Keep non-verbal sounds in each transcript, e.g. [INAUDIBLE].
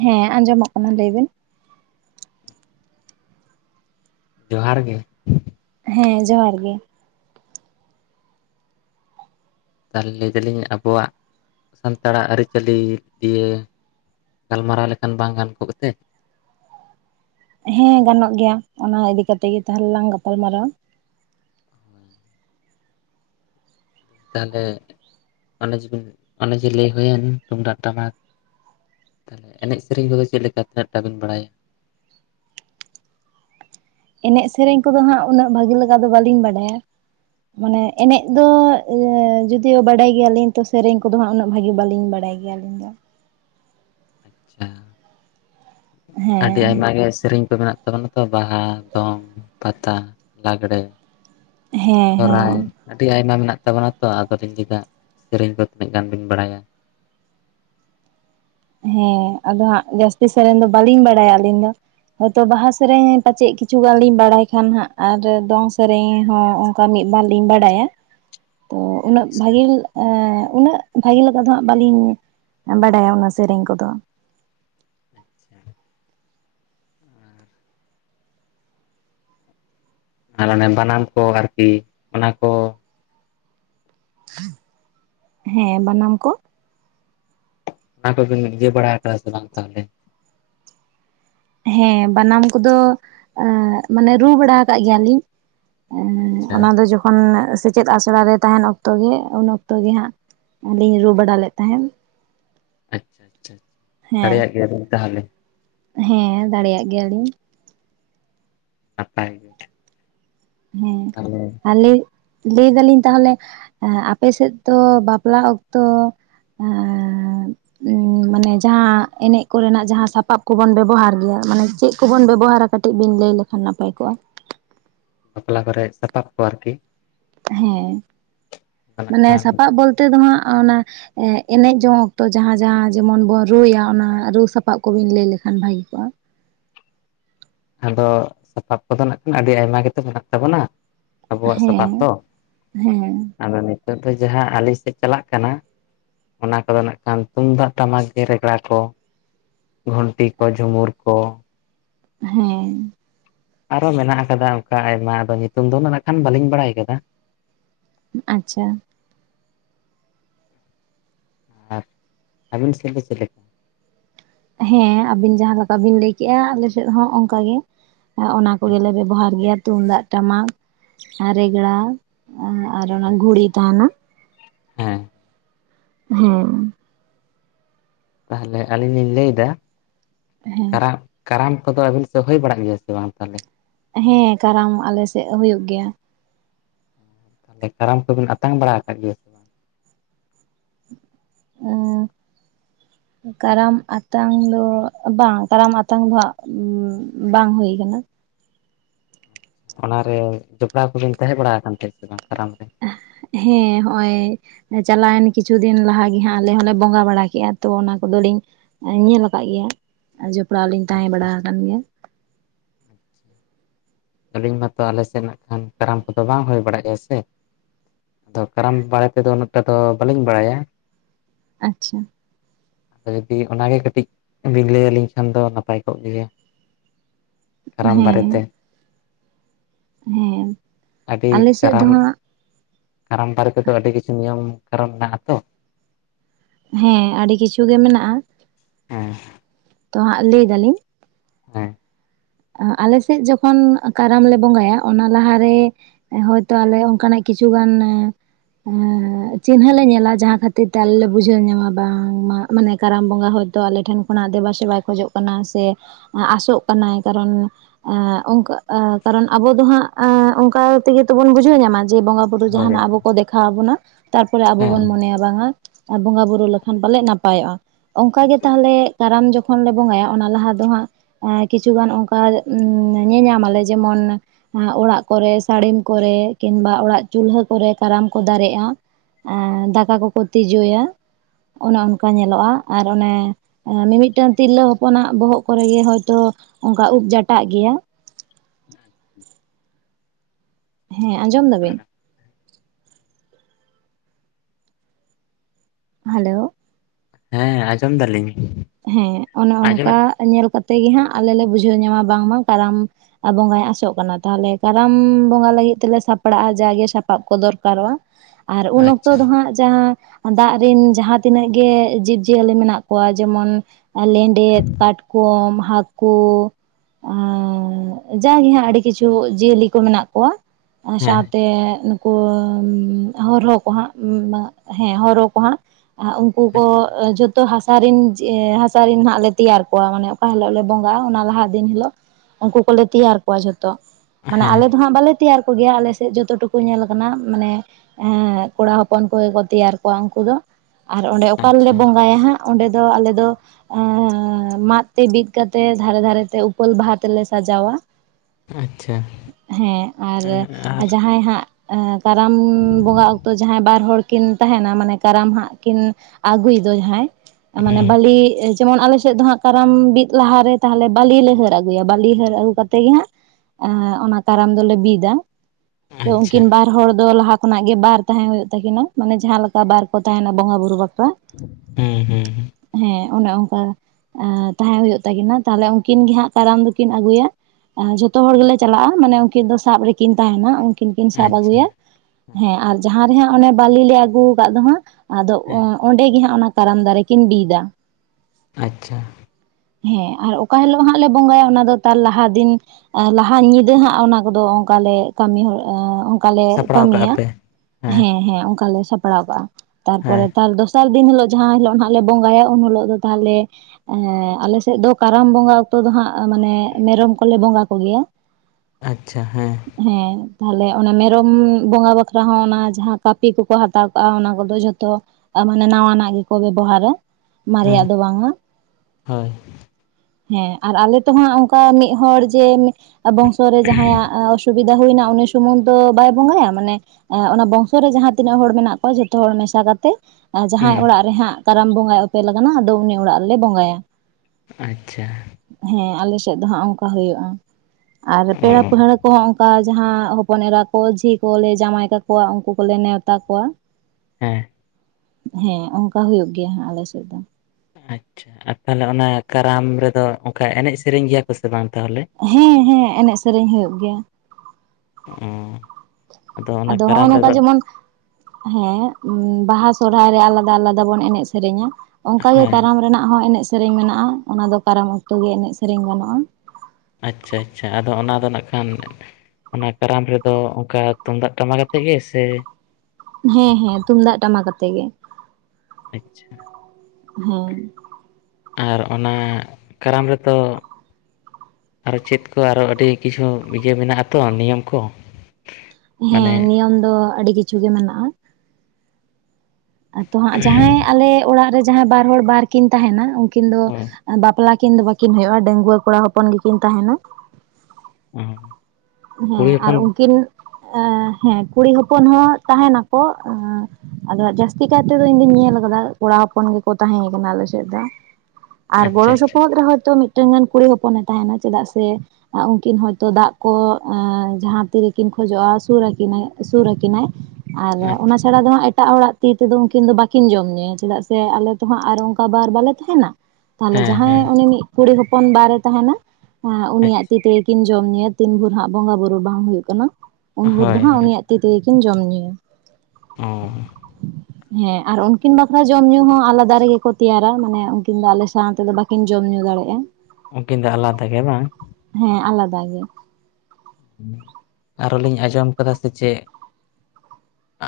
ᱦᱮᱸ, ᱟᱸᱡᱚᱢᱚᱜ ᱠᱟᱱᱟ ᱞᱟᱹᱭ ᱵᱤᱱ ᱾ ᱡᱚᱦᱟᱨ ᱜᱮ ᱾ ᱦᱮᱸ, ᱡᱚᱦᱟᱨ ᱜᱮ ᱾ ᱛᱟᱦᱚᱞᱮ ᱞᱟᱹᱭ ᱫᱟᱹᱞᱤᱧ ᱟᱵᱚᱣᱟᱜ ᱥᱟᱱᱛᱟᱲᱟᱜ ᱟᱹᱨᱤᱪᱟᱹᱞᱤ ᱫᱤᱭᱮ ᱜᱟᱞᱢᱟᱨᱟᱣ ᱞᱮᱠᱷᱟᱱ ᱵᱟᱝ ᱜᱟᱱ ᱠᱚᱜᱛᱮ? ᱦᱮᱸ, ᱜᱟᱱᱚᱜ ᱜᱮᱭᱟ, ᱚᱱᱟ ᱤᱫᱤ ᱠᱟᱛᱮ ᱜᱮ ᱛᱟᱦᱚᱞᱮ ᱞᱟᱝ ᱜᱟᱯᱟᱞ ᱢᱟᱨᱟᱨᱟᱣᱟ ᱾ ᱛᱟᱦᱚᱞᱮ ᱚᱱᱮ ᱡᱮ, ᱚᱱᱮ ᱡᱮ ᱞᱟᱹᱭ ᱦᱩᱭᱮᱱ ᱛᱩᱢᱫᱟᱜ ᱴᱟᱢᱟᱠ ᱮᱱᱮᱡ ᱥᱮᱨᱮᱧ ᱠᱚᱫᱚ ᱪᱮᱫ ᱞᱮᱠᱟ ᱛᱤᱱᱟᱹᱜ ᱴᱟᱜ ᱵᱤᱱ ᱵᱟᱲᱟᱭᱟ? ᱮᱱᱮᱡ ᱥᱮᱨᱮᱧ ᱠᱚᱫᱚ ᱦᱟᱸᱜ ᱩᱱᱟᱹᱜ ᱵᱷᱟᱜᱤ ᱞᱮᱠᱟ ᱫᱚ ᱵᱟᱹᱞᱤᱧ ᱵᱟᱰᱟᱭᱟ ᱾ ᱢᱟᱱᱮ ᱮᱱᱮᱡ ᱫᱚ ᱡᱩᱫᱤᱭᱳ ᱵᱟᱰᱟᱭ ᱜᱮᱭᱟᱞᱤᱧ, ᱛᱚ ᱥᱮᱨᱮᱧ ᱠᱚᱫᱚ ᱦᱟᱸᱜ ᱩᱱᱟᱹᱜ ᱵᱷᱟᱜᱤ ᱵᱟᱹᱞᱤᱧ ᱵᱟᱲᱟᱭ ᱜᱮᱭᱟ ᱟᱞᱤᱧ ᱫᱚ ᱾ ᱟᱪᱪᱷᱟ ᱾ ᱟᱹᱰᱤ ᱦᱮᱸ ᱟᱭᱢᱟ ᱜᱮ ᱥᱮᱨᱮᱧ ᱠᱚ ᱢᱮᱱᱟᱜ ᱛᱟᱵᱚᱱᱟ ᱛᱚ ᱵᱟᱦᱟ, ᱫᱚᱝ, ᱯᱟᱛᱟ, ᱞᱟᱜᱽᱲᱮ, ᱦᱮᱸ ᱥᱚᱨᱦᱟᱭ ᱦᱮᱸ ᱾ ᱟᱹᱰᱤ ᱟᱭᱢᱟ ᱢᱮᱱᱟᱜ ᱛᱟᱵᱚᱱᱟ ᱛᱚ, ᱟᱫᱚ ᱞᱤᱧ [UNINTELLIGIBLE] ᱥᱮᱨᱮᱧ ᱠᱚ ᱛᱤᱱᱟᱹᱜ ᱜᱟᱱ ᱵᱤᱱ ᱵᱟᱲᱟᱭᱟ? ᱦᱮᱸ, ᱟᱫᱚ ᱦᱟᱸᱜ ᱡᱟᱹᱥᱛᱤ ᱥᱮᱨᱮᱧ ᱫᱚ ᱵᱟᱹᱞᱤᱧ ᱵᱟᱲᱟᱭᱟ ᱟᱹᱞᱤᱧ ᱫᱚ ᱾ ᱦᱚᱭᱛᱚ ᱵᱟᱦᱟ ᱥᱮᱨᱮᱧ ᱯᱟᱪᱮᱫ ᱠᱤᱪᱷᱩ ᱜᱟᱱ ᱞᱤᱧ ᱵᱟᱲᱟᱭ ᱠᱷᱟᱱ ᱦᱟᱸᱜ ᱟᱨ ᱫᱚᱝ ᱥᱮᱨᱮᱧ ᱦᱚᱸ ᱚᱱᱠᱟ ᱢᱤᱫ ᱵᱟᱨ ᱞᱤᱧ ᱵᱟᱰᱟᱭᱟ ᱾ [UNINTELLIGIBLE] ᱛᱚ ᱩᱱᱟᱹᱜ ᱟᱪᱪᱷᱟ ᱵᱷᱟᱜᱤ ᱩᱱᱟᱹᱜ ᱵᱷᱟᱜᱮ ᱞᱮᱠᱟ ᱫᱚ ᱦᱟᱸᱜ ᱵᱟᱹᱞᱤᱧ ᱵᱟᱰᱟᱭᱟ, ᱚᱱᱟ ᱥᱮᱨᱮᱧ ᱠᱚᱫᱚ᱾ ᱟᱪᱪᱷᱟ, ᱟᱨ ᱚᱱᱮ ᱵᱟᱱᱟᱢ ᱠᱚ ᱟᱨᱠᱤ ᱚᱱᱟ ᱠᱚ ᱦᱮᱸ, ᱵᱟᱱᱟᱢ ᱠᱚ ᱚᱱᱟ ᱠᱚᱵᱮᱱ ᱤᱭᱟᱹ ᱵᱟᱲᱟ ᱟᱠᱟᱫᱟ ᱥᱮ ᱵᱟᱝ, ᱛᱟᱦᱚᱞᱮ ᱦᱮᱸ, ᱵᱟᱱᱟᱢ ᱠᱚᱫᱚ ᱢᱟᱱᱮ ᱨᱩ ᱵᱟᱲᱟ ᱟᱠᱟᱫ ᱜᱮᱭᱟᱞᱤᱧ ᱾ ᱮᱸ ᱟᱪᱪᱷᱟ ᱚᱱᱟ ᱫᱚ ᱡᱚᱠ ᱷᱚᱱ ᱥᱮᱪᱮᱫ ᱟᱥᱲᱟᱺᱨᱮ ᱛᱟᱦᱮᱱ ᱚᱠᱛᱚ ᱜᱮ, ᱩᱱ ᱚᱠᱛᱚ ᱜᱮ ᱦᱟᱸᱜ ᱞᱤᱧ ᱨᱩ ᱵᱟᱲᱟ ᱞᱮᱫ ᱛᱟᱦᱮᱸᱱ ᱾ ᱟᱪᱪᱷᱟ ᱟᱪᱪᱷᱟ ᱾ ᱦᱮᱸ ᱫᱟᱲᱮᱭᱟᱜ ᱜᱮᱭᱟᱵᱤᱱ ᱛᱟᱦᱚᱞᱮ ᱾ ᱦᱮᱸ, ᱫᱟᱲᱮᱭᱟᱜ ᱜᱮᱭᱟᱞᱤᱧ ᱾ ᱱᱟᱯᱟᱭ ᱾ ᱦᱮᱸ, ᱟᱞᱮ ᱞᱟᱹᱭ ᱮᱫᱟ ᱞᱤᱧ ᱛᱟᱦᱞᱮ ᱟᱯᱮ ᱥᱮᱫ ᱫᱚ ᱵᱟᱯᱞᱟ ᱚᱠᱛᱚ [UNINTELLIGIBLE] ᱢᱟᱱᱮ ᱡᱟᱦᱟᱸ ᱮᱱᱮᱡ ᱠᱚᱨᱮᱱᱟᱜ ᱡᱟᱦᱟᱸ ᱥᱟᱯᱟᱵ ᱠᱚᱵᱚᱱ ᱵᱮᱵᱚᱦᱟᱨ ᱜᱮᱭᱟ ᱢᱟᱱᱮ ᱪᱮᱫ ᱠᱚᱵᱚᱱ ᱵᱮᱵᱚᱦᱟᱨᱟ? ᱠᱟᱹᱴᱤᱡ ᱵᱤᱱ ᱞᱟᱹᱭ ᱞᱮᱠᱷᱟᱱ ᱱᱟᱯᱟᱭ ᱠᱚᱜ-ᱟ ᱾ ᱵᱟᱯᱞᱟ ᱠᱚᱨᱮ ᱥᱟᱯᱟᱵ ᱠᱚ ᱟᱨᱠᱤ ᱦᱮᱸ᱾ ᱚᱱᱠᱟ ᱱᱟᱜ ᱢᱟᱱᱮ ᱠᱷᱟᱱ ᱥᱟᱯᱟᱵ ᱵᱚᱞᱛᱮ ᱫᱚ ᱦᱟᱸᱜ ᱚᱱᱟ ᱮᱱᱮᱡ ᱡᱚᱝ ᱚᱠᱛᱚ ᱡᱟᱦᱟᱸᱡᱟᱦᱟᱸ ᱡᱮᱢᱚᱱ ᱵᱚᱱ ᱨᱩᱭᱟ, ᱚᱱᱟ ᱨᱩ ᱥᱟᱯᱟᱵ ᱠᱚᱵᱤᱱ ᱞᱟᱹᱭ ᱞᱮᱠᱷᱟᱱ ᱵᱷᱟᱹᱜᱤ ᱠᱚᱜ-ᱟ ᱾ ᱟᱫᱚ ᱥᱟᱯᱟᱵ ᱠᱚᱫᱚ ᱱᱟᱜ ᱠᱷᱟᱱ ᱟᱹᱰᱤ ᱟᱭᱢᱟ ᱜᱮᱛᱚ ᱢᱮᱱᱟᱜ ᱛᱟᱵᱚᱱᱟ ᱟᱵᱚᱣᱟᱜ ᱥᱟᱯᱟᱵ ᱦᱮᱸ ᱫᱚ, ᱦᱮᱸ ᱟᱫᱚ ᱱᱤᱛᱳᱜ ᱫᱚ ᱡᱟᱦᱟᱸ ᱟᱞᱮ ᱥᱮᱫ ᱪᱟᱞᱟᱜ ᱠᱟᱱᱟ, ᱚᱱᱟ ᱠᱚᱫᱚ ᱱᱟᱜ ᱠᱷᱟᱱ ᱛᱩᱢᱫᱟᱜ ᱴᱟᱢᱟᱠ ᱜᱮ ᱨᱮᱜᱽᱲᱟ ᱠᱚ, ᱜᱷᱚᱱᱴᱤ ᱠᱚ, ᱡᱷᱩᱢᱩᱨ ᱠᱚ ᱾ ᱦᱮᱸ ᱾ ᱟᱨᱦᱚ ᱢᱮᱱᱟᱜ ᱟᱠᱟᱫᱟ ᱚᱱᱠᱟ ᱟᱭᱢᱟ, ᱟᱫᱚ ᱧᱩᱛᱩᱢ ᱫᱚ ᱱᱟᱜᱠᱷᱟᱱ ᱵᱟᱹᱞᱤᱧ ᱵᱟᱲᱟᱭ ᱟᱠᱟᱫᱟ ᱾ ᱟᱪᱪᱷᱟ ᱾ ᱟᱨ ᱟᱹᱵᱤᱱ ᱥᱮᱫ ᱫᱚ ᱪᱮᱫ ᱞᱮᱠᱟ? ᱦᱮᱸ ᱟᱵᱤᱱ ᱡᱟᱦᱟᱸ ᱞᱮᱠᱟ ᱵᱤᱱ ᱞᱟᱹᱭ ᱠᱮᱜ-ᱟ ᱟᱞᱮ ᱥᱮᱫ ᱦᱚᱸ ᱚᱱᱠᱟ ᱜᱮ᱾ ᱚᱱᱟ ᱠᱚᱜᱮ ᱞᱮ ᱵᱮᱵᱚᱦᱟᱨ ᱜᱮᱭᱟ ᱛᱩᱢᱫᱟᱜ, ᱴᱟᱢᱟᱠ, ᱟᱨ ᱨᱮᱜᱽᱲᱟ ᱟᱨ ᱚᱱᱟ ᱜᱷᱩᱲᱤ ᱛᱟᱦᱮᱱᱟ ᱿ ᱦᱮᱸ ᱾ ᱦᱮᱸ ᱾ ᱛᱟᱦᱚᱞᱮ ᱟᱹᱞᱤᱧ ᱞᱤᱧ ᱞᱟᱹᱭ ᱮᱫᱟ ᱦᱮᱸ ᱠᱟᱨᱢ, ᱠᱟᱨᱟᱢ ᱠᱚᱫᱚ ᱟᱹᱵᱤᱱ ᱦᱩᱭ ᱵᱟᱲᱟᱜ ᱜᱮᱭᱟ ᱥᱮ ᱵᱟᱝ ᱛᱟᱦᱚᱞᱮ? ᱦᱮᱸ, ᱠᱟᱨᱟᱢ ᱟᱞᱮ ᱥᱮᱫ ᱫᱚ ᱦᱩᱭᱩᱜ ᱜᱮᱭᱟ ᱾ ᱛᱟᱦᱚᱞᱮ ᱠᱟᱨᱟᱢ ᱠᱚᱵᱮᱱ ᱟᱛᱟᱝ ᱵᱟᱲᱟ ᱟᱠᱟᱫ ᱜᱮᱭᱟ ᱥᱮ? ᱵᱟᱝ? [UNINTELLIGIBLE] ᱠᱟᱨᱟᱢ ᱟᱛᱟᱝ ᱫᱚ ᱵᱟᱝ ᱠᱟᱨᱟᱢ ᱟᱛᱟᱝ ᱫᱚ ᱵᱟᱝ ᱦᱩᱭ ᱟᱠᱟᱱᱟ᱾ ᱚᱱᱟᱨᱮ ᱡᱚᱯᱲᱟᱣ ᱠᱚᱵᱤᱱ ᱛᱟᱦᱮᱸ ᱵᱟᱲᱟ ᱟᱠᱟᱱ ᱛᱟᱦᱮᱸᱫ ᱥᱮ ᱵᱟᱝ ᱠᱟᱨᱟᱢ ᱨᱮ ᱦᱮᱸ ᱦᱚᱜ-ᱚᱭ ᱪᱟᱞᱟᱣ ᱮᱱ ᱠᱤᱪᱷᱩ ᱫᱤᱱ ᱞᱟᱦᱟ ᱜᱮ ᱦᱟᱸᱜ ᱟᱞᱮ ᱦᱚᱸᱞᱮ ᱵᱚᱸᱜᱟ ᱵᱟᱲᱟ ᱠᱮᱜᱟ ᱛᱚ ᱚᱱᱟ ᱠᱚᱫᱚᱞᱤᱧ ᱧᱮᱞ ᱟᱠᱟᱫ ᱜᱮᱭᱟ, ᱡᱚᱯᱲᱟᱣ ᱞᱤᱧ ᱛᱟᱦᱮᱸ ᱟᱪᱪᱷᱟ ᱵᱟᱲᱟ ᱟᱠᱟᱱ ᱜᱮᱭᱟ᱾ [INAUDIBLE] ᱟᱹᱞᱤᱧ ᱢᱟᱛᱚ ᱟᱞᱮ ᱥᱮᱫ ᱱᱟᱜ ᱠᱷᱟᱱ, ᱠᱟᱨᱟᱢ ᱠᱚᱫᱚ ᱵᱟᱝ ᱦᱩᱭ ᱵᱟᱲᱟᱜ ᱜᱮᱭᱟ ᱥᱮ ᱟᱫᱚ ᱠᱟᱨᱟᱢ ᱵᱟᱨᱮ ᱛᱮᱫᱚ ᱩᱱᱟᱹᱜᱴᱟ ᱫᱚ ᱵᱟᱹᱞᱤᱧ ᱵᱟᱲᱟᱭᱟ᱾ ᱟᱪᱪᱷᱟ ᱟ ᱡᱩᱫᱤ ᱚᱱᱟᱜᱮ ᱠᱟᱹᱴᱤᱡ ᱵᱤᱱ ᱞᱟᱹ ᱟᱹᱞᱤᱧ ᱠᱷᱟᱱ ᱫᱚ ᱱᱟᱯᱟᱭ ᱠᱚᱜ ᱜᱮᱭᱟ᱾ ᱠᱟᱨᱟᱢ ᱦᱮᱸ ᱵᱟᱨᱮᱛᱮ? ᱦᱮᱸ ᱟᱹᱰᱤ ᱟᱞᱮ ᱥᱮᱫ ᱫᱚ ᱠᱟᱨᱟᱢ ᱦᱟᱸᱜ ᱠᱟᱨᱟᱢ ᱵᱟᱨᱮ ᱠᱚᱫᱚ ᱟᱹᱰᱤ ᱠᱤᱪᱷᱩ ᱱᱤᱭᱚᱢ ᱠᱟᱨᱚᱱ ᱢᱮᱱᱟᱜ-ᱟ ᱛᱚ᱾ ᱦᱮᱸ ᱟᱹᱰᱤ ᱠᱤᱪᱷᱩ ᱜᱮ ᱢᱮᱱᱟᱜ-ᱟ᱾ ᱦᱮᱸ ᱛᱚ ᱦᱟᱸᱜ ᱞᱮᱭ ᱫᱟᱹᱞᱤᱧ᱾ ᱦᱮᱸ ᱟᱞᱮᱥᱮᱫ ᱡᱚᱠᱷᱚᱱ ᱠᱟᱨᱟᱢ ᱞᱮ ᱵᱚᱸᱜᱟᱭᱟ ᱚᱱᱟ ᱞᱟᱦᱟᱨᱮ ᱦᱚᱭᱛᱚ ᱟᱞᱮ ᱚᱱᱠᱟᱱᱟᱜ ᱠᱤᱪᱷᱩ ᱜᱟᱱ ᱮᱸᱻ ᱪᱤᱱᱦᱟᱹ ᱞᱮ ᱧᱮᱞᱟ ᱡᱟᱦᱟᱸ ᱠᱷᱟᱹᱛᱤᱨ ᱛᱮ, ᱟᱞᱮᱞᱮ ᱞᱮ ᱵᱩᱡᱷᱟᱹᱣ ᱧᱟᱢᱟ ᱵᱟᱝᱢᱟ᱾ ᱢᱟᱱᱮ ᱠᱟᱨᱟᱢ ᱵᱚᱸᱜᱟ ᱦᱚᱭᱛᱳ ᱟᱞᱮ ᱴᱷᱮᱱ ᱠᱷᱚᱱᱟᱜ ᱫᱮᱵᱟ ᱥᱮᱵᱟᱭ ᱠᱷᱚᱡᱚᱜ ᱠᱟᱱᱟ ᱥᱮ ᱟᱥᱚᱜ ᱠᱟᱱᱟᱭ ᱠᱟᱨᱚᱱ ᱟᱸᱻ ᱚᱱᱠᱟ ᱠᱟᱨᱚᱱ ᱟᱵᱳ ᱫᱚ ᱦᱟᱸᱜ ᱚᱱᱠᱟ ᱛᱮᱜᱮ ᱛᱵᱚᱱ ᱵᱩᱡᱷᱟᱹᱣ ᱧᱟᱢᱟ ᱡᱮ ᱵᱚᱸᱜᱟ ᱵᱩᱨᱩ ᱦᱳᱭ ᱡᱟᱸᱦᱟᱱᱟᱜ ᱟᱵᱚ ᱠᱚ ᱫᱮᱠᱷᱟᱣ ᱟᱵᱚᱱᱟ, ᱛᱟᱨᱯᱚᱨᱮ ᱟᱵᱚ ᱦᱮᱸ ᱵᱚᱱ ᱢᱚᱱᱮᱭᱟ ᱵᱟᱝᱟ ᱟᱨ ᱵᱚᱸᱜᱟ ᱵᱩᱨᱩ ᱞᱮᱠᱷᱟᱱ ᱯᱟᱞᱮ ᱱᱟᱯᱟᱭᱚᱜᱼᱟ᱾ ᱚᱱᱠᱟᱜᱮ ᱛᱟᱦᱞᱮ ᱠᱟᱨᱟᱢ ᱡᱚᱠᱷᱚᱱ ᱞᱮ ᱵᱚᱸᱜᱟᱭᱟ, ᱚᱱᱟ ᱞᱟᱦᱟ ᱫᱚ ᱦᱟᱸᱜ ᱮ ᱠᱤ ᱪᱷᱩᱜᱟᱱ ᱚᱱᱠᱟ ᱧᱮᱞ ᱧᱟᱢᱟᱞᱮ ᱡᱮᱢᱚᱱᱼ- ᱮ ᱚᱲᱟᱜ ᱠᱚᱨᱮ, ᱥᱟᱹᱲᱤᱢ ᱠᱚᱨᱮ, ᱠᱤᱱᱵᱟ ᱚᱲᱟᱜ ᱪᱩᱞᱦᱟᱹ ᱠᱚᱨᱮ ᱠᱟᱨᱟᱢ ᱠᱚ ᱫᱟᱨᱮᱜᱼᱟ᱾ ᱟᱸ ᱫᱟᱠᱟ ᱠᱚᱠᱚ ᱛᱤᱡᱳᱭᱟ᱾ ᱚᱱᱮ ᱚᱱᱠᱟ ᱧᱮᱞᱚᱜᱼᱟ ᱟᱨ ᱚᱱᱮ ᱢᱤ-ᱢᱤᱫᱴᱟᱝ ᱛᱤᱨᱞᱟᱹ ᱦᱚᱯᱚᱱᱟᱜ ᱵᱚᱦᱚᱜ ᱠᱚᱨᱮᱜᱮ ᱦᱚᱭᱛᱳ ᱚᱱᱠᱟ ᱩᱵ ᱡᱟᱴᱟᱜ ᱜᱮᱭᱟ᱾ [INAUDIBLE] ᱦᱮᱸ ᱟᱸᱡᱚᱢ ᱫᱟᱹᱵᱤᱱ? ᱦᱟᱹᱞᱳ ᱦᱮᱸ ᱟᱸᱡᱚᱢ ᱫᱟᱹᱞᱤᱧ᱾ ᱦᱮᱸ ᱚᱱᱮ ᱚᱱᱠᱟ ᱧᱮᱞ ᱠᱟᱛᱮ ᱜᱤ ᱦᱟᱸᱜ ᱟᱞᱮ ᱞᱮ ᱵᱩᱡᱷᱟᱹᱣ ᱧᱟᱢᱟ ᱵᱟᱝᱢᱟ ᱠᱟᱨᱟᱢ ᱵᱚᱸᱜᱟᱭ ᱟᱥᱚᱜ ᱠᱟᱱᱟ ᱛᱟᱦᱞᱮ, ᱠᱟᱨᱟᱢ ᱵᱚᱸᱜᱟ ᱞᱟᱹᱜᱤᱫ ᱛᱮᱞᱮ ᱥᱟᱯᱲᱟᱜᱼᱟ᱾ ᱡᱟᱜᱮ ᱥᱟᱯᱟᱵ ᱠᱚ ᱫᱚᱨᱠᱟᱨᱚᱜᱼᱟ᱾ ᱟᱨ ᱩᱱ ᱚᱠᱛᱚ ᱟᱪᱪᱷᱟ ᱫᱚ ᱦᱟᱸᱜ ᱡᱟᱸᱦᱟ ᱫᱟᱜ ᱨᱤᱱ ᱡᱟᱦᱟᱸ ᱛᱤᱱᱟᱹᱜ ᱜᱮ ᱡᱤᱵ ᱡᱤᱭᱟᱹᱞᱤ ᱢᱮᱱᱟᱜ ᱠᱚᱣᱟ᱾ ᱡᱮᱢᱚᱱ ᱞᱮᱸᱰᱮᱫ ᱠᱟᱴᱠᱚᱢ ᱦᱟᱹᱠᱳ ᱟᱨ ᱡᱟᱜᱮ ᱦᱟᱸᱜ ᱟᱹᱰᱤ ᱠᱤᱪᱷᱩ ᱡᱤᱭᱟᱹᱞᱤ ᱠᱚ ᱢᱮᱱᱟᱜ ᱠᱚᱣᱟ ᱟᱸ ᱦᱮᱸ ᱥᱟᱣ ᱛᱮ ᱠᱚ ᱦᱚᱨᱚ ᱠᱚ ᱦᱟᱸᱜ ᱦᱮᱸ ᱦᱚᱨᱚ ᱠᱚ ᱦᱟᱸᱜ ᱠᱩ ᱠᱚ ᱟᱪᱪᱷᱟ ᱡᱷᱚᱛᱚ ᱦᱟᱥᱟ ᱨᱤᱱ ᱪᱮ ᱦᱟᱥᱟ ᱨᱤᱱ ᱦᱟᱸᱜ ᱞᱮ ᱛᱤᱭᱟᱨ ᱠᱚᱣᱟ ᱢᱟᱱᱮ ᱚᱠᱟ ᱦᱤᱞᱳᱜ ᱞᱮ ᱵᱚᱸᱜᱟᱜᱼᱟ᱾ ᱚᱱᱟ ᱞᱟᱦᱟ ᱫᱤᱱ ᱦᱤᱞᱳᱜ ᱳᱱᱠᱳ ᱠᱚᱞᱮ ᱛᱤᱭᱟᱨ ᱠᱚᱣᱟ, ᱡᱷᱚᱛᱚ ᱢᱟᱱᱮ ᱟᱞᱮ ᱦᱮᱸ ᱫᱚ ᱦᱟᱸᱜ ᱵᱟᱞᱮ ᱛᱤᱭᱟᱨ ᱠᱚ ᱜᱮᱭᱟ ᱟᱞᱮ ᱥᱮᱫ ᱡᱚᱛ ᱴᱩᱠᱩ ᱧᱮᱞ ᱠᱟᱱᱟ ᱢᱟᱱᱮ ᱮᱸ ᱠᱚᱲᱟ ᱦᱚᱯᱚᱱ ᱠᱚᱜᱮ ᱠᱚ ᱛᱮᱭᱟᱨ ᱠᱚᱣᱟ ᱳᱱᱠᱩ ᱫᱚ, ᱟᱨ ᱚᱸᱰᱮ ᱚᱠᱟ ᱨᱮᱞᱮ ᱟᱪᱪᱷᱟ ᱵᱚᱸᱜᱟᱭᱟ ᱦᱟᱸᱜ ᱚᱸᱰᱮ ᱫᱚ ᱟᱞᱮ ᱫᱚ ᱮᱸ ᱢᱟᱫ ᱛᱮ ᱵᱤᱫ ᱠᱟᱛᱮᱫ ᱫᱷᱟᱨᱮ ᱫᱷᱟᱨᱮ ᱛᱮ ᱩᱯᱟᱹᱞ ᱵᱟᱦᱟ ᱛᱮᱞᱮ ᱥᱟᱡᱟᱣᱟ᱾ ᱟᱪᱪᱷᱟ ᱦᱮᱸ ᱟᱨ ᱦᱮᱸ ᱟᱨ ᱡᱟᱸᱦᱟᱭ ᱦᱟᱸᱜ ᱠᱟᱨᱟᱢ ᱵᱚᱸᱜᱟ ᱚᱠᱛᱚ ᱡᱟᱦᱟᱸᱭ ᱵᱟᱨ ᱦᱚᱲ ᱠᱤᱱ ᱛᱟᱸᱦᱮᱱᱟ ᱢᱟᱱᱮ ᱠᱟᱨᱟᱢ ᱦᱟᱸᱜ ᱠᱤᱱ ᱟᱹᱜᱩᱭ ᱫᱚ ᱡᱟᱦᱟᱸᱭ ᱢᱟᱱᱮ ᱦᱩᱸ ᱵᱟᱹᱞᱤ ᱡᱮᱢᱚᱱ ᱟᱞᱮ ᱥᱮᱫ ᱫᱚ ᱦᱟᱸᱜ ᱠᱟᱨᱟᱢ ᱵᱤᱫ ᱞᱟᱦᱟᱨᱮ ᱛᱟᱦᱟᱞᱮ ᱵᱟᱹᱞᱤ ᱞᱮ ᱦᱟᱹᱨ ᱟᱹᱜᱩᱭᱟ ᱵᱟᱹᱞᱤ ᱦᱟᱹᱨ ᱟᱹᱜᱩ ᱠᱟᱛᱮ ᱜᱮ ᱦᱟᱸᱜ ᱟᱸ ᱚᱱᱟ ᱠᱟᱨᱟᱢ ᱫᱚᱞᱮ ᱵᱤᱫᱟ, ᱛᱚ ᱟᱪᱪᱷᱟ ᱩᱱᱠᱤᱱ ᱵᱟᱨ ᱦᱚᱲ ᱫᱚ ᱞᱟᱦᱟ ᱠᱷᱚᱱᱟᱜ ᱜᱮ ᱵᱟᱨ ᱛᱟᱸᱦᱮ ᱦᱳᱭᱩᱜ ᱛᱟᱹᱠᱤᱱᱟ ᱢᱟᱱᱮ ᱡᱟᱦᱟᱸ ᱞᱮᱠᱟ ᱵᱟᱨ ᱠᱚ ᱛᱟᱸᱦᱮᱱᱟ ᱵᱚᱸᱜᱟ ᱵᱩᱨᱩ ᱵᱟᱠᱷᱨᱟ, ᱦᱩᱸ ᱦᱩᱸ᱾ ᱦᱮᱸ ᱚᱱᱮ ᱚᱝᱠᱟ ᱮᱸ ᱛᱟᱦᱮᱸ ᱦᱩᱭᱩᱜ ᱛᱟᱹᱠᱤᱱᱟ ᱛᱟᱦᱞᱮ ᱩᱱᱠᱤᱱ ᱜᱤ ᱦᱟᱸᱜ ᱠᱟᱨᱟᱢ ᱫᱩᱠᱤᱱ ᱟᱹᱜᱩᱭᱟ, ᱟᱸ ᱡᱷᱚᱛᱚ ᱦᱚᱲ ᱜᱮᱞᱮ ᱪᱟᱞᱟᱜᱼᱟ ᱢᱟᱱᱮ ᱩᱱᱠᱤᱱ ᱫᱚ ᱥᱟᱵ ᱨᱮᱠᱤᱱ ᱛᱟᱸᱦᱮᱱᱟ ᱩᱱᱠᱤᱱ ᱠᱤᱱ ᱥᱟᱵ ᱟᱪᱪᱷᱟ ᱟᱹᱜᱩᱭᱟ ᱦᱮᱸ ᱟᱨ ᱡᱟᱦᱟᱸ ᱨᱮᱦᱟᱸᱜ ᱚᱱᱮ ᱵᱟᱞᱤ ᱞᱮ ᱟᱹᱜᱩ ᱠᱟᱫ ᱫᱚ ᱦᱟᱸᱜ ᱟᱫᱚ ᱦᱮᱸ ᱚᱸᱰᱮ ᱜᱮ ᱦᱟᱸᱜ ᱚᱱᱟ ᱠᱟᱨᱟᱢ ᱫᱟᱨᱮ ᱠᱤᱱ ᱵᱤᱫᱟ, ᱟᱪᱪᱷᱟ᱾ ᱦᱮᱸ ᱟᱨ ᱚᱠᱟ ᱦᱤᱞᱳᱜ ᱦᱟᱸᱜ ᱞᱮ ᱵᱚᱸᱜᱟᱭᱟ ᱚᱱᱟ ᱫᱚ ᱛᱟᱨ ᱞᱟᱦᱟ ᱫᱤᱱ ᱞᱟᱦᱟ ᱧᱤᱫᱟᱹ ᱦᱟᱸᱜ ᱚᱱᱟ ᱠᱚᱫᱚ ᱚᱝᱠᱟᱞᱮ ᱠᱟᱹᱢᱤ ᱦᱟᱸᱜ ᱟ ᱠᱟᱞᱮ ᱥᱟᱯᱲᱟᱣ ᱠᱟᱜᱼᱟ ᱠᱟᱹᱢᱤᱭᱟ ᱯᱮ ᱦᱮᱸ ᱦᱮᱸ ᱚᱝᱠᱟ ᱞᱮ ᱥᱟᱯᱲᱟᱣ ᱠᱟᱜᱼᱟ ᱛᱟᱨᱯᱚᱨᱮ ᱦᱮᱸ ᱛᱟᱨ ᱫᱚ ᱥᱟᱨ ᱫᱤᱱ ᱦᱤᱞᱳᱜ ᱡᱟᱦᱟᱸ ᱦᱤᱞᱳᱜ ᱱᱟᱦᱟᱜ ᱞᱮ ᱵᱚᱸᱜᱟᱭᱟ ᱩᱱ ᱦᱳᱞᱳᱜ ᱫᱚ ᱛᱟᱦᱞᱮ ᱮᱸ ᱟᱞᱮᱥᱮᱫ ᱫᱚ ᱠᱟᱨᱟᱢ ᱵᱚᱸᱜᱟ ᱛᱚ ᱫᱚ ᱦᱟᱸᱜ ᱢᱟᱱᱮ ᱢᱮᱨᱚᱢ ᱠᱚᱞᱮ ᱵᱚᱸᱜᱟ ᱠᱚᱜᱮᱭᱟ, ᱟᱪᱪᱷᱟ ᱦᱮᱸ᱾ ᱦᱮᱸ ᱛᱟᱦᱚᱞᱮ ᱚᱱᱟ ᱢᱮᱨᱚᱢ ᱵᱚᱸᱜᱟ ᱵᱟᱠᱷᱨᱟ ᱦᱚᱸ ᱚᱱᱟ ᱡᱟᱦᱟᱸ ᱠᱟᱹᱯᱤ ᱠᱚᱠᱚ ᱦᱟᱛᱟᱣ ᱠᱟᱜᱼᱟ ᱚᱱᱟ ᱠᱚᱫᱚ ᱡᱷᱚᱛᱚ ᱢᱟᱱᱮ ᱱᱟᱣᱟᱱᱟᱜ ᱜᱮᱠᱚ ᱵᱮᱵᱚᱦᱟᱨᱟ ᱦᱮᱸ ᱢᱟᱨᱮᱭᱟᱜ ᱫᱚ ᱵᱟᱝᱼᱟ, ᱦᱳᱭ ᱦᱮᱸ ᱟᱨ ᱟᱞᱮ ᱛᱦᱟᱸᱜ ᱚᱱᱠᱟ ᱢᱤᱫ ᱦᱚᱨ ᱡᱮ ᱵᱚᱝᱥᱚ ᱨᱮ ᱡᱟᱦᱟᱸᱭᱟᱜ ᱚᱥᱩ ᱥᱩᱵᱤᱫᱟ ᱦᱩᱭᱱᱟ ᱩᱱᱤ ᱥᱩᱢᱩᱝ ᱫᱚ ᱵᱟᱭ ᱵᱚᱸᱜᱟᱭᱟ ᱢᱟᱱᱮ ᱮᱸᱜ ᱚᱱᱟ ᱵᱚᱝᱥᱚ ᱨᱮ ᱡᱟᱦᱟᱸ ᱛᱤᱱᱟᱹᱜ ᱦᱚᱲ ᱢᱮᱱᱟᱜ ᱠᱚᱣᱟ ᱡᱷᱚᱛᱚ ᱦᱚᱲ ᱢᱮᱥᱟ ᱠᱟᱛᱮᱜ ᱡᱟᱦᱟᱸᱭ ᱦᱩᱸ ᱚᱲᱟᱜ ᱨᱮ ᱦᱟᱸᱜ ᱠᱟᱨᱟᱢ ᱵᱚᱸᱜᱟᱭ ᱚᱯᱮᱞ ᱠᱟᱱᱟ ᱟᱫᱚ ᱩᱱᱤ ᱚᱲᱟᱜ ᱨᱮᱞᱮ ᱵᱚᱸᱜᱟᱭᱟ᱾ ᱟᱪᱪᱷᱟ᱾ ᱦᱮᱸ ᱟᱞᱮ ᱥᱮᱫ ᱫᱚ ᱦᱟᱸᱜ ᱚᱝᱠᱟ ᱦᱩᱭᱩᱜᱼᱟ, ᱟᱨ ᱚ ᱯᱮᱲᱟ ᱯᱟᱹᱲᱦᱟᱹ ᱠᱚᱣᱟᱜ ᱚᱱᱠᱟ ᱡᱟᱦᱟᱸ ᱦᱚᱯᱚᱱ ᱮᱨᱟ ᱠᱚ ᱡᱷᱤ ᱠᱚᱞᱮ ᱡᱟᱶᱟᱭ ᱠᱟᱜ ᱠᱚᱣᱟ ᱩᱱᱠᱩ ᱠᱚᱞᱮ ᱱᱮᱣᱛᱟ ᱠᱚᱣᱟ, ᱦᱮᱸᱜ᱾ ᱦᱮᱸ ᱚᱱᱠᱟ ᱦᱩᱭᱩᱜ ᱜᱮᱭᱟ ᱦᱟᱜ ᱟᱞᱮ ᱥᱮᱫ ᱫᱚ᱾ ᱟᱪᱪᱷᱟ ᱟᱨ ᱛᱟᱦᱚᱞᱮ ᱚᱱᱟ ᱠᱟᱨᱟᱢ ᱨᱮᱫᱚ ᱚᱱᱠᱟ ᱮᱱᱮᱡ ᱥᱮᱨᱮᱧ ᱜᱮᱭᱟ ᱠᱚ ᱥᱮ ᱵᱟᱝ ᱛᱟᱦᱚᱞᱮ? ᱦᱮᱸ ᱦᱮᱸ ᱮᱱᱮᱡ ᱥᱮᱨᱮᱧ ᱦᱩᱭᱩᱜ ᱜᱮᱭᱟ, ᱚ᱾ ᱚᱱᱟ ᱟᱫᱚ ᱦᱚᱸᱜᱼᱚ ᱠᱟᱨᱟᱢ ᱨᱮᱫᱚ ᱱᱚᱝᱠᱟ ᱡᱮᱢᱚᱱ ᱦᱮᱸ ᱵᱟᱦᱟ ᱥᱚᱦᱨᱟᱭ ᱨᱮ ᱟᱞᱟᱫᱟ ᱟᱞᱟᱫᱟ ᱵᱚᱱ ᱮᱱᱮᱡ ᱥᱮᱨᱮᱧᱟ, ᱚᱱᱠᱟ ᱜᱮ ᱦᱮᱸ ᱠᱟᱨᱟᱢ ᱨᱮᱱᱟᱜ ᱦᱚᱸ ᱮᱱᱮᱡ ᱥᱮᱨᱮᱧ ᱢᱮᱱᱟᱜᱼᱟ, ᱚᱱᱟ ᱫᱚ ᱠᱟᱨᱟᱢ ᱚᱠᱛᱚ ᱜᱮ ᱮᱱᱮᱡ ᱥᱮᱨᱮᱧ ᱜᱟᱱᱚᱜᱼᱟ, ᱟᱪᱪᱷᱟ ᱟᱪᱪᱷᱟ ᱟᱫᱚ ᱚᱱᱟ ᱫᱚ ᱱᱟᱜ ᱠᱷᱟᱱ ᱚᱱᱟ ᱠᱟᱨᱟᱢ ᱨᱮᱫᱚ ᱚᱱᱠᱟ ᱛᱩᱢᱫᱟᱜ ᱴᱟᱢᱟᱠ ᱟᱛᱮᱛᱜ ᱜᱮ ᱥᱮ ᱦᱮᱸ ᱦᱮᱸ ᱛᱩᱢᱫᱟᱜ ᱴᱟᱢᱟᱠ ᱟᱛᱮᱜ ᱜᱮ ᱟᱪᱪᱷᱟ᱾ ᱦᱮᱸ᱾ ᱟᱨ ᱚᱱᱟ ᱠᱟᱨᱟᱢ ᱨᱮᱛᱚ ᱟᱨᱚ ᱪᱮᱫ ᱠᱚ ᱟᱨᱚ ᱟᱹᱰᱤ ᱠᱤᱪᱷᱩ ᱤᱭᱟᱹ ᱢᱮᱱᱟᱜ ᱟᱛᱚ ᱱᱤᱭᱚᱢ ᱠᱚ ᱢᱟᱱᱮ ᱦᱮᱸ ᱱᱤᱭᱚᱢ ᱫᱚ ᱟᱹᱰᱤ ᱠᱤᱪᱷᱩ ᱜᱮ ᱢᱮᱱᱟᱜᱼᱟ᱾ ᱟᱫᱚ ᱦᱟᱸᱜ ᱡᱟᱦᱟᱸᱭ ᱟᱞᱮ ᱚᱲᱟᱜ ᱨᱮ ᱡᱟᱦᱟᱸᱭ ᱵᱟᱨ ᱦᱚᱲ ᱵᱟᱨ ᱠᱤᱱ ᱛᱟᱦᱮᱸᱱᱟ ᱩᱱᱠᱤᱱ ᱫᱚ ᱦᱳᱭ ᱵᱟᱯᱞᱟ ᱠᱤᱱ ᱫᱚ ᱵᱟᱹᱠᱤᱱ ᱦᱩᱭᱩᱜᱼᱟ ᱰᱟᱺᱜᱩᱣᱟᱹ ᱠᱚᱲᱟ ᱦᱚᱯᱚᱱ ᱜᱮᱠᱤᱱ ᱛᱟᱦᱮᱸᱱᱟ᱾ ᱦᱚᱸ ᱦᱮᱸ ᱠᱩᱲᱤ ᱟᱨ ᱦᱚᱯᱚᱱ ᱩᱱᱠᱤᱱ ᱦᱮᱸ ᱠᱩᱲᱤ ᱦᱚᱯᱚᱱ ᱦᱚᱸ ᱛᱟᱦᱮᱸᱱᱟᱠᱚ ᱟᱫᱚ ᱦᱟᱸᱜ ᱡᱟᱹᱥ ᱛᱤ ᱠᱟᱭ ᱛᱮᱫᱚ ᱤᱧ ᱫᱩᱧ ᱧᱮᱞ ᱟᱠᱟᱫᱟ ᱠᱚᱲᱟ ᱦᱚᱯᱚᱱ ᱜᱮᱠᱚ ᱛᱟᱦᱮᱸ ᱠᱟᱱᱟ ᱟᱞ ᱥᱮᱫ ᱫᱚ, ᱟᱨ ᱟᱪᱪᱷᱟ ᱜᱚᱲᱚ ᱟᱪᱪᱷᱟ ᱥᱚᱯᱚᱦᱚᱫ ᱨᱮᱦᱚ ᱛᱚ ᱢᱤᱫᱴᱟᱝ ᱜᱟᱱ ᱠᱩᱲᱤ ᱦᱚᱯᱚᱱᱮ ᱛᱟᱦᱮᱸᱱᱟ ᱪᱮᱫᱟᱜ ᱥᱮ ᱩᱱᱠᱤᱱ ᱦᱚᱭᱛᱚ ᱫᱟᱜ ᱠᱚ ᱡᱟᱦᱟᱸ ᱛᱤᱨᱮᱠᱤᱱ ᱠᱷᱚᱡᱚᱜᱼᱟ ᱥᱩᱨ ᱟ. ᱠᱤᱱᱟᱭ ᱥᱩᱨ ᱟᱹᱠᱤᱱᱟᱭ ᱟᱨ ᱚᱱᱟ ᱟᱪᱪᱷᱟ ᱪᱷᱟᱲᱟ ᱫᱚ ᱦᱟᱸᱜ ᱮᱴᱟᱜ ᱦᱚᱲᱟᱜ ᱛᱤ ᱛᱮᱫᱚ ᱩᱱᱠᱤᱱ ᱫᱚ ᱵᱟᱠᱤᱱ ᱡᱚᱢ ᱧᱩᱭᱟ ᱪᱮᱫᱟᱜ ᱥᱮ ᱟᱞᱮ ᱛᱚ ᱦᱟᱸᱜ ᱟᱨ ᱚᱱᱠᱟ ᱵᱟᱨ ᱵᱟᱞᱮ ᱛᱟᱦᱮᱸᱱᱟ, ᱛᱟᱦᱚᱞᱮ ᱦᱮᱸ ᱡᱟᱦᱟᱸᱭ ᱦᱮᱸ ᱩᱱᱤ ᱢᱤᱫ ᱠᱩᱲᱤ ᱦᱚᱯᱚᱱ ᱵᱟᱨᱮ ᱛᱟᱦᱮᱱᱟ ᱩᱱᱤᱭᱟᱜ ᱟᱪᱪᱷᱟ ᱛᱤ ᱛᱮᱜᱮ ᱠᱤᱱ ᱡᱚᱢ ᱧᱩᱭᱟ ᱛᱤᱱ ᱵᱷᱳᱨ ᱦᱟᱸᱜ ᱵᱚᱸᱜᱟ ᱵᱩᱨᱩ ᱵᱟᱝ ᱦᱩᱭᱩᱜ ᱠᱟᱱᱟ ᱩᱱ ᱵᱷᱩᱨ ᱫᱚ ᱦᱳᱭ ᱦᱟᱸᱜ ᱦᱳᱭ ᱩᱱᱤᱭᱟᱜ ᱛᱮᱜᱮᱠᱤᱱ ᱡᱚᱢ ᱧᱩᱭᱟ᱾ ᱚ ᱦᱮᱸ ᱟᱨ ᱩᱱᱠᱤᱱ ᱵᱟᱠᱷᱨᱟ ᱡᱚᱢ ᱧᱩ ᱦᱚᱸ ᱟᱞᱟᱫᱟ ᱨᱮᱜᱮ ᱠᱚ ᱛᱮᱭᱟᱨᱟ ᱢᱟᱱᱮ ᱩᱱᱠᱤᱱ ᱫᱚ ᱟᱞᱮ ᱥᱟᱶᱛᱮᱫᱚ ᱵᱟ ᱠᱤᱱ ᱡᱚᱢ ᱧᱩ ᱫᱟᱲᱮᱭᱟᱜᱼᱟ᱾ ᱩᱱᱠᱤᱱ ᱫᱚ ᱟᱞᱟᱫᱟ ᱜᱮ ᱵᱟᱝ? ᱦᱮᱸ ᱟᱞᱟᱫᱟ ᱜᱮ᱾ ᱟᱨᱚ ᱞᱤᱧ ᱟᱸᱡᱚᱢ ᱠᱟᱫᱟ ᱥᱮ ᱪᱮᱫ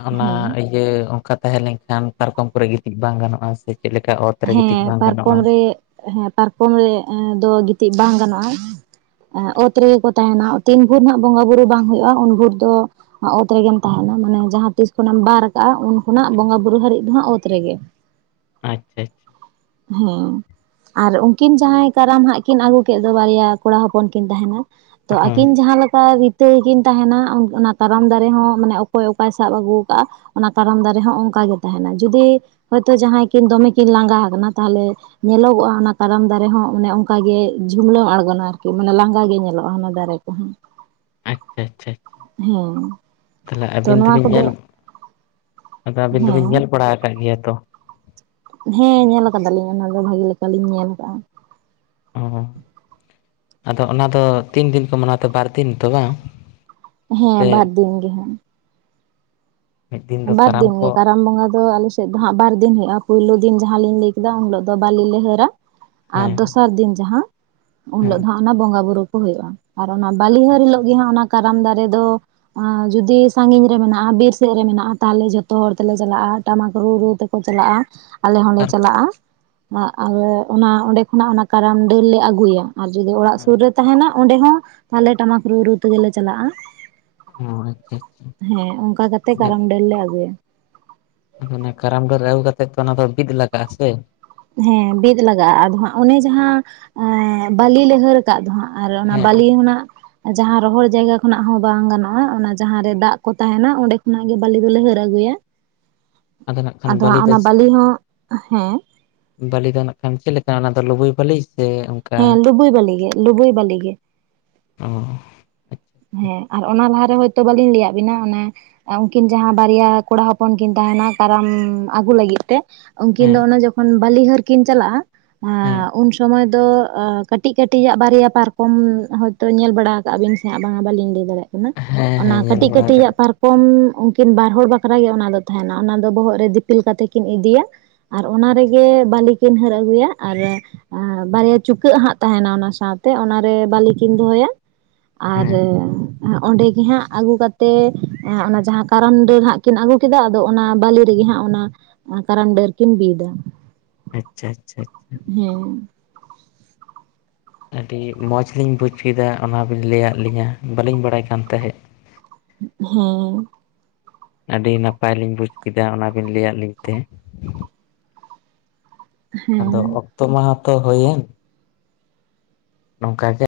ᱚᱱᱟ ᱦᱮᱸ ᱡᱮ ᱚᱱᱠᱟ ᱛᱟᱦᱮᱸ ᱞᱮᱱ ᱠᱷᱟᱱ ᱯᱟᱨᱠᱚᱢ ᱠᱚᱨᱮ ᱜᱤᱛᱤᱡ ᱵᱟᱝ ᱜᱟᱱᱚᱜᱼᱟ ᱥᱮ ᱪᱮᱫ ᱞᱮᱠᱟ ᱚᱛ ᱨᱮ ᱦᱮᱸ ᱜᱤᱛᱤᱡ ᱵᱟᱝ ᱜᱟᱱᱚᱜᱼᱟ? ᱯᱟᱨᱠᱚᱢ ᱨᱮ ᱦᱮᱸ ᱯᱟᱨᱠᱚᱢ ᱨᱮᱫᱚ ᱜᱤᱛᱤᱡ ᱵᱟᱝ ᱜᱟᱱᱚᱜᱼᱟ᱾ ᱚᱛ ᱨᱮᱜᱮ ᱠᱚ ᱛᱟᱦᱮᱱᱟ ᱛᱤᱱ ᱵᱷᱳᱨ ᱦᱟᱸᱜ ᱵᱚᱸᱜᱟᱼ ᱵᱩᱨᱩ ᱵᱟᱝ ᱦᱩᱭᱩᱜᱼᱟ ᱩᱱ ᱵᱷᱳᱨ ᱫᱚ ᱚᱛ ᱨᱮᱜᱮᱢ ᱛᱟᱦᱮᱱᱟ ᱢᱟᱱᱮ ᱡᱟᱦᱟᱸ ᱛᱤᱥ ᱠᱷᱚᱮᱢ ᱵᱟᱨ ᱠᱟᱜᱼᱟ ᱩᱱ ᱠᱷᱚᱱᱟᱜ ᱵᱚᱸᱜᱟ ᱟᱪᱪᱷᱟ ᱵᱩᱨᱩ ᱦᱟᱹᱨᱤᱡ ᱫᱚ ᱦᱟᱸᱜ ᱚᱛ ᱨᱮᱜᱮ᱾ ᱟᱪᱪᱷᱟ ᱟᱪᱪᱷᱟ ᱦᱮᱸ ᱟᱨ ᱩᱱᱠᱤᱱ ᱡᱟᱦᱟᱸᱭ ᱠᱟᱨᱟᱢ ᱦᱟᱸᱜ ᱠᱤᱱ ᱟᱹᱜᱩ ᱠᱮᱫ ᱫᱚ ᱵᱟᱨᱭᱟ ᱠᱚᱲᱟ ᱦᱚᱯᱚᱱ ᱠᱤᱱ ᱛᱟᱦᱮᱱᱟ ᱛᱚ ᱦᱳᱭ ᱟᱹᱠᱤᱱ ᱡᱟᱦᱟᱸ ᱞᱮᱠᱟ ᱛᱮᱠᱤᱱ ᱛᱟᱦᱮᱱᱟ ᱚᱱᱟ ᱠᱟᱨᱟᱢ ᱫᱟᱨᱮ ᱦᱚᱸ ᱢᱟᱱᱮ ᱚᱠᱚᱭ ᱚᱠᱟᱭ ᱥᱟᱵ ᱟᱹᱜᱩ ᱟᱠᱟᱫᱟᱼᱟ ᱚᱱᱟ ᱠᱟᱨᱟᱢ ᱫᱟᱨᱮ ᱦᱚᱸ ᱚᱱᱠᱟᱟᱜ ᱜᱮ ᱛᱟᱦᱮᱱᱟ ᱡᱩᱫᱤ ᱦᱚᱳᱭᱛᱳ ᱡᱟᱦᱟᱸᱭ ᱠᱤᱱ ᱫᱚᱢᱮ ᱠᱤᱱ ᱞᱟᱸᱜᱟ ᱟᱠᱟᱱᱟ ᱛᱟᱦᱚᱞᱮ, ᱧᱮᱞᱚᱜᱚᱜᱼᱟ ᱚᱱᱟ ᱠᱟᱨᱟᱢ ᱫᱟᱨᱮ ᱦᱚᱸ ᱢᱟᱱᱮ ᱚᱱᱠᱟᱜᱮ ᱡᱷᱩᱞᱟᱹᱣ ᱟᱬᱜᱚᱱᱟ ᱟᱨᱠᱤ ᱢᱟᱱᱮ ᱞᱟᱸᱜᱟ ᱜᱮ ᱧᱮᱞᱚᱜᱼᱟ ᱚᱱᱟ ᱫᱟᱨᱮ ᱠᱚᱦᱚᱸ ᱾ ᱟᱪᱪᱷᱟ ᱟᱪᱪᱷᱟ ᱾ ᱦᱮᱸ ᱛᱟᱦᱚᱞᱮ ᱛᱚ ᱟᱹᱵᱤᱱ ᱱᱚᱣᱟ ᱫᱚᱵᱤᱱ ᱠᱚᱫᱚ ᱧᱮᱞ ᱟᱫᱚ ᱟᱹᱵᱤᱱ ᱫᱚᱵᱤᱱ ᱦᱮᱸ ᱧᱮᱞ ᱵᱟᱲᱟ ᱟᱠᱟᱫ ᱜᱮᱭᱟ ᱛᱚ? ᱦᱮᱸ ᱧᱮᱞ ᱠᱟᱫᱟᱞᱤᱧ ᱚᱱᱟ ᱫᱚ ᱵᱷᱟᱜᱤ ᱞᱮᱠᱟᱞᱤᱤᱧ ᱧᱮᱞ ᱟᱠᱟᱫᱟᱼᱟ ᱾ ᱚ ᱟᱫᱚ ᱚᱱᱟ ᱫᱚ ᱛᱤᱱ ᱫᱤᱱ ᱠᱚ ᱢᱟᱱᱟᱣᱛᱮ ᱵᱟᱨ ᱫᱤᱱ ᱛᱚ ᱵᱟᱝ? ᱦᱮᱸ ᱥᱮ ᱵᱟᱨ ᱫᱤᱱ ᱜᱮ ᱾ ᱢᱤᱫ ᱫᱤᱱ ᱫᱚ ᱠᱟᱨᱟᱢ ᱵᱟᱨᱫᱤᱱ ᱠᱚ ᱜᱮ ᱠᱟᱨᱟᱢ ᱵᱚᱸᱜᱟ ᱫᱚ ᱟᱞᱮ ᱥᱮᱫ ᱫᱚ ᱦᱟᱸᱜ ᱵᱟᱨ ᱫᱤᱱ ᱦᱩᱭᱩᱜᱼᱟ ᱯᱳᱭᱞᱳ ᱫᱤᱱ ᱡᱟᱦᱟᱸᱞᱤᱧ ᱞᱟᱹᱭ ᱠᱮᱫᱟ ᱩᱱ ᱦᱤᱞᱳᱜ ᱫᱚ ᱵᱟᱞᱤ ᱞᱮ ᱦᱟᱺᱨᱟ ᱾ ᱟᱨ ᱦᱮᱸ ᱫᱚᱥᱟᱨ ᱫᱤᱱ ᱡᱟᱦᱟᱸ ᱩᱱ ᱦᱮᱸ ᱦᱤᱞᱳᱜ ᱫᱚ ᱦᱟᱸᱜ ᱚᱱᱟ ᱵᱚᱸᱜᱟ ᱵᱳᱩᱨᱩᱳ ᱠᱚ ᱦᱩᱭᱩᱜᱼᱟ ᱾ ᱟᱨ ᱚᱱᱟ ᱵᱞᱤᱦᱟᱨ ᱟᱪᱪᱷᱟ ᱦᱤᱞᱳᱜ ᱜᱮ ᱟᱪᱪᱷᱟ ᱦᱟᱸᱜ ᱚᱱᱟ, ᱠᱟᱨᱟᱢ ᱫᱟᱨᱮ ᱫᱚ ᱡᱩᱫᱤ ᱥᱟᱺᱜᱤᱧ ᱨᱮ ᱢᱮᱱᱟᱜᱼᱟ ᱵᱤᱨ ᱥᱮᱫ ᱨᱮ ᱢᱮᱱᱟᱜᱼᱟ, ᱛᱟᱦᱞᱮ ᱡᱷᱚᱛᱚ ᱦᱚᱲ ᱛᱮᱞᱮ ᱪᱟᱞᱟᱜᱼᱟ ᱴᱟᱢᱟᱠ ᱨᱩ ᱨᱩ ᱛᱮᱠᱚ ᱪᱟᱞᱟᱜᱼᱟ ᱟᱞᱮ ᱦᱚᱸᱞᱮ ᱟᱨ ᱠᱚ ᱪᱟᱞᱟᱜᱼᱟ ᱾ ᱟᱞᱮ ᱚᱱᱟ ᱚᱸᱰᱮ ᱠᱷᱚᱱᱟᱜ ᱚᱱᱟ ᱠᱟᱨᱟᱢ ᱰᱟᱹᱨᱞᱮ ᱟᱹᱜᱩᱭᱟ ᱟᱨ ᱡᱩᱫᱤ ᱚᱲᱟᱜ ᱦᱮᱸ ᱥᱩᱨ ᱨᱮ, ᱛᱟᱦᱮᱱᱟ ᱚᱸᱰᱮ ᱦᱚᱸ ᱛᱟᱦᱞᱮ ᱴᱟᱢᱟᱠ ᱨᱩ ᱨᱩ ᱛᱮᱜᱮᱞᱮ ᱪᱟᱞᱟᱜᱼᱟ ᱾ ᱚ ᱟᱪᱪᱷᱟ ᱟᱪᱪᱷᱟ ᱦᱮᱸ ᱚᱱᱠᱟ ᱠᱟᱛᱮ ᱟᱫᱚ ᱠᱟᱨᱟᱢ ᱰᱟᱹᱨ ᱞᱮ ᱟᱹᱜᱩᱭᱟ ᱾ ᱚᱱᱟ ᱠᱟᱨᱟᱢ ᱰᱷᱟᱹᱨ ᱟᱹᱜᱩ ᱠᱟᱛᱮᱜ ᱛᱚ ᱚᱱᱟ ᱫᱚ ᱵᱤᱫ ᱞᱟᱜᱟᱜᱼᱟ ᱥᱮ? ᱦᱮᱸ ᱵᱤᱫ ᱞᱟᱜᱟᱜᱼᱟ ᱟᱫᱚ ᱦᱟᱜ ᱚᱱᱮ ᱡᱟᱦᱟᱸ ᱮ ᱵᱟᱞᱤ ᱞᱦᱟᱹᱨ ᱟᱠᱟᱫ ᱫᱚ ᱦᱟᱸᱜ ᱟᱨ ᱚᱱᱟ ᱦᱮᱸ ᱵᱟᱞᱤ ᱦᱚᱸᱱᱟᱜ ᱡᱟᱦᱟᱸ ᱨᱚᱦᱚᱲ ᱡᱟᱭᱜᱟ ᱠᱷᱚᱱᱟᱜ ᱦᱚᱸ ᱵᱟᱝ ᱜᱟᱱᱚᱜᱼᱟ ᱚᱱᱟ ᱡᱟᱦᱟᱸ ᱨᱮ ᱫᱟᱜ ᱠᱚ ᱛᱟᱦᱮᱱᱟ ᱚᱸᱰᱮ ᱠᱷᱚᱱᱟᱜ ᱜᱮ ᱵᱟᱹᱞᱤ ᱫᱚᱞᱮ ᱦᱟᱹᱨ ᱟᱹᱜᱩᱭᱟ ᱾ [UNINTELLIGIBLE] ᱠᱷᱟᱱ ᱟᱫᱚ ᱵᱟᱹᱞᱤ ᱦᱟᱸᱜ ᱫᱚ ᱚᱱᱟ ᱵᱟᱞᱤ ᱦᱚᱸ ᱦᱮᱸ, ᱵᱟᱹᱞᱤ ᱫᱚ ᱱᱟᱜ ᱠᱷᱟᱱ ᱪᱮᱫ ᱞᱮᱠᱟ ᱚᱱᱟ ᱫᱚ ᱞᱵᱩᱭ ᱵᱟᱹᱞᱤ ᱥᱮ? ᱚᱱᱠᱟ ᱦᱮᱸ ᱞᱩᱵᱩᱭ ᱵᱟᱞᱤ ᱜᱮ ᱞᱩᱵᱩᱭ ᱵᱟᱞᱤ ᱜᱮ ᱾ ᱚ ᱟᱪᱪᱷᱟ ᱦᱮᱸ ᱟᱨ ᱚᱱᱟ ᱞᱟᱦᱟᱨᱮ ᱦᱚᱳᱭᱛᱳ ᱵᱟᱞᱤᱧ ᱞᱟᱹᱭᱟ ᱵᱤᱱᱟ ᱚᱱᱮ ᱩᱱᱠᱤᱱ ᱡᱟᱦᱟᱸ ᱵᱟᱨᱭᱟ ᱠᱚᱲᱟ ᱦᱚᱯᱚᱱ ᱠᱤᱱ ᱛᱟᱦᱮᱱᱟ ᱠᱟᱨᱟᱢ ᱟᱹᱜᱩ ᱞᱟᱹᱜᱤᱫ ᱛᱮ, ᱩᱱᱠᱤᱱ ᱫᱚ ᱦᱮᱸ ᱚᱱᱮ ᱡᱚᱠᱷᱚᱱ ᱵᱞᱤᱦᱟᱹᱨ ᱠᱤᱱ ᱪᱟᱞᱟᱜᱼᱟ ᱦᱮᱸ ᱩᱱᱚ ᱥᱚᱢᱚᱭ ᱫᱚ ᱠᱟᱹᱴᱤᱡ ᱠᱟᱹᱴᱤᱡᱟᱜ ᱵᱟᱨᱭᱟ ᱯᱟᱨᱠᱚᱢ ᱦᱚᱭᱛᱚ ᱧᱮᱞ ᱵᱟᱲᱟ ᱟᱠᱟᱟᱜ ᱵᱤᱱ ᱥᱮ ᱵᱟᱝᱟ ᱵᱟᱞᱤᱧ ᱞᱟᱹᱭ ᱫᱟᱲᱮᱭᱟᱜ ᱠᱟᱱᱟ ᱦᱮᱸ ᱦᱮᱸ ᱚᱱᱟ ᱧᱮᱞ ᱠᱟᱹᱴᱤᱡ ᱵᱟᱲᱟ ᱠᱟᱜ ᱠᱟᱹᱴᱤᱡᱟᱜ ᱯᱟᱨᱠ ᱠᱚᱢ ᱩᱱᱠᱤᱱ ᱵᱟᱨ ᱦᱚᱲ ᱵᱟᱠᱷᱨᱟ ᱜᱮ ᱚᱱᱟ ᱫᱚ ᱛᱟᱦᱮᱱᱟ ᱚᱱᱟ ᱫᱚ ᱵᱚᱦᱚᱜ ᱨᱮ ᱫᱤᱯᱤᱞ ᱠᱟᱛᱮ ᱠᱤᱱ ᱤᱫᱤᱭᱟ ᱾ ᱟᱨ ᱚᱱᱟ ᱨᱮᱜᱮ ᱵᱟᱞᱤ ᱠᱤᱱ ᱦᱟᱹᱨ ᱟᱹᱜᱩᱭᱟ ᱟᱨ ᱵᱟᱨᱭᱟ ᱪᱩᱠᱟᱹᱜ ᱦᱟᱸᱜ ᱛᱟᱦᱮᱱᱟ ᱚᱱᱟ ᱥᱟᱶᱛᱮ ᱚᱱᱟᱨᱮ ᱵᱟᱹᱞᱤᱠᱤᱱ ᱫᱚᱦᱚᱭᱟ ᱾ ᱟᱨ ᱦᱮᱸ ᱚᱸᱰᱮᱜᱮ ᱦᱟᱸᱜ ᱟᱹᱜᱩ ᱠᱟᱛᱮᱜ ᱚᱱᱟ ᱡᱟᱦᱟᱸ ᱠᱟᱨᱚᱱ ᱰᱤ ᱦᱟᱸᱜ ᱠᱤᱱ ᱟᱹᱜᱩ ᱠᱮᱫᱟ ᱟᱫᱚ ᱚᱱᱟ ᱵᱟᱹᱞᱤ ᱨᱮᱜᱮ ᱦᱟᱸᱜ, ᱚᱱᱟ ᱠᱟᱨᱟᱢ ᱰᱟᱹᱨ ᱠᱤᱱ ᱵᱤᱫᱟ ᱾ ᱟᱪᱪᱷᱟ ᱟᱪᱷᱟ ᱾ ᱦᱩᱸ ᱟᱹᱰᱤ ᱢᱚᱡᱽᱞᱤᱧ ᱵᱩᱡᱽ ᱠᱮᱫᱟ ᱚᱱᱟᱵᱤᱱ ᱞᱟᱹᱭᱟᱜ ᱞᱤᱧᱟᱹ ᱵᱟᱹᱞᱤᱧ ᱵᱟᱲᱟᱭ ᱠᱟᱱ ᱛᱟᱦᱮᱸᱫ ᱾ ᱦᱮᱸ ᱟᱹᱰᱤ ᱱᱟᱯᱟᱭᱞᱤᱧ ᱵᱩᱡ ᱠᱮᱫᱟ ᱚᱱᱟᱵᱤᱱ ᱞᱟᱹᱭᱟᱫ ᱞᱤᱧ ᱛᱮ ᱾ ᱟᱫᱚ ᱦᱮᱸ ᱚᱠᱛᱚ ᱢᱟᱦᱟ ᱛᱚ ᱦᱩᱭᱮᱱ ᱾ ᱱᱚᱝᱠᱟ ᱜᱮ ᱾